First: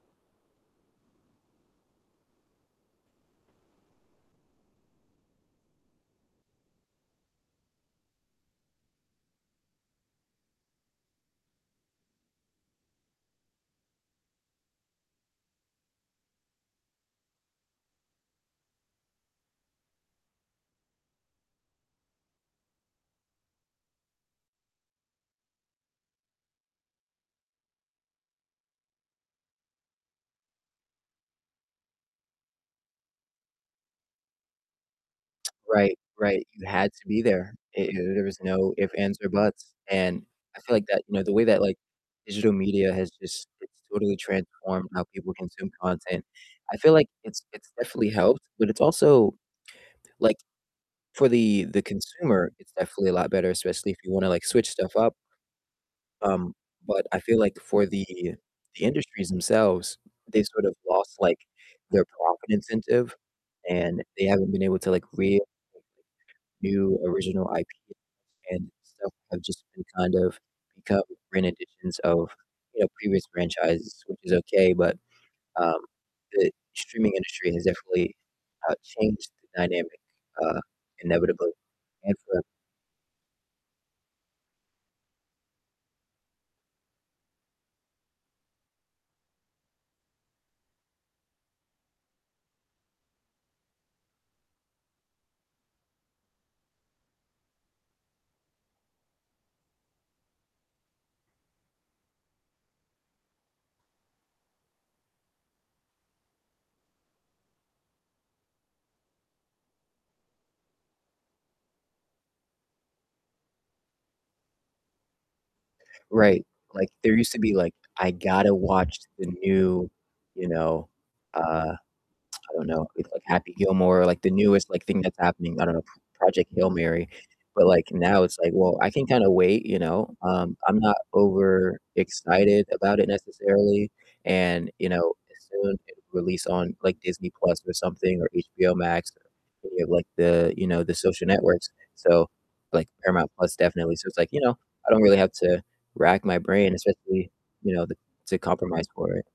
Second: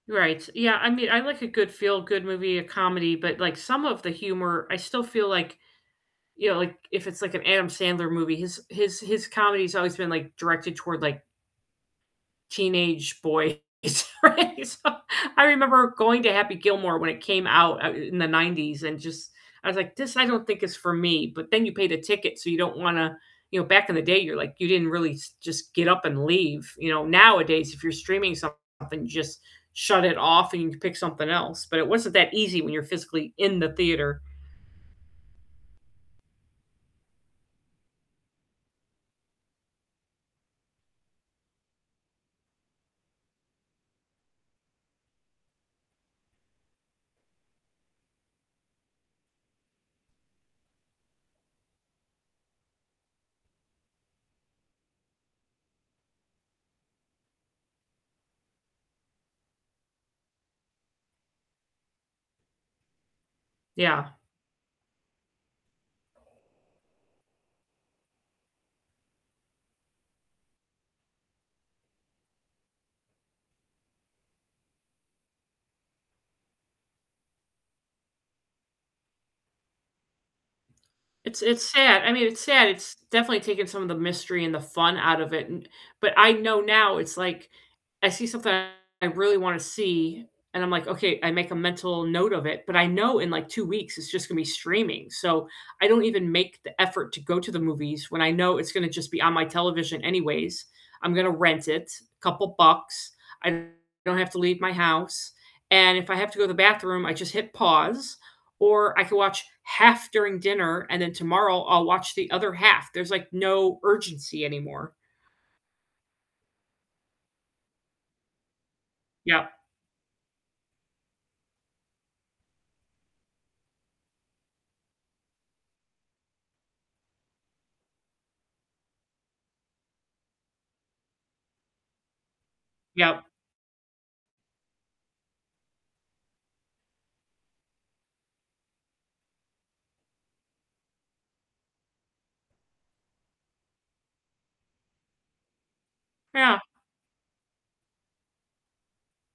Right, yeah, I mean, I like a good feel-good movie, a comedy, but, like, some of the humor, I still feel, like, you know, like, if it's, like, an Adam Sandler movie, his his his comedy's always been, like, directed toward, like teenage boys, right? So, I remember going to Happy Gilmore when it came out, uh, in the '90s, and just I was, like, "This I don't think is for me," but then you paid a ticket, so you don't wanna you know, back in the day, you're, like, you didn't really s just get up and leave, you know? Nowadays, if you're streaming something, you just shut it off and you pick something else, but it wasn't that easy when you're physically in the theater. Right, right, you had to be there, it there there was no if, ands, or buts, and I feel, like, that you know, the way that, like, digital media has just it's totally transformed how people consume content. I feel, like, it's it's definitely helped, but it's also like, for the the consumer, it's definitely a lot better, especially if you wanna, like, switch stuff up. Um, but I feel, like, for the the industries themselves, they've sort of lost, like, their profit incentive, and Yeah. they haven't been able to, like, real [unintelligible] new original IP and stuff have just been kind of become re-editions of, you know, previous franchises, which is okay, but, um, the streaming industry has definitely, uh, changed the dynamic, uh, It's inevitably, it's sad I and mean, it's for sad, it's definitely taken some of the mystery and the fun out of it and but, I know now, it's, like, I see something I really wanna see, and I'm, like, "Okay," I make a mental note of it, but I know in, like, 2 weeks it's just gonna be streaming, so I don't even make the effort to go to the movies when I know it's gonna just be on my television anyways. I'm gonna rent it, couple bucks, I don't have to leave my house, and if I have to go to the bathroom, I just hit pause, or I could watch half during dinner, and then tomorrow I'll watch the other half, there's, like, no urgency anymore. Right, like, there used to be, like, I gotta watch the Yeah. new, you know, uh I don't know, movie like Happy Gilmore, like, the newest, like, thing that's happening I don't know, Project Hail Mary, but, like, now it's, like, "Well, I can kinda wait," you know? Um, I'm not overexcited about it, Yeah. necessarily, and, you know, as soon it release on, like, Disney Plus or something, or HBO Max or any of, like, the, you know the social networks, so, like, Paramount Plus definitely, so it's, like, you know, I don't really have to rack my Yeah. brain, especially, you know, the to compromise for it.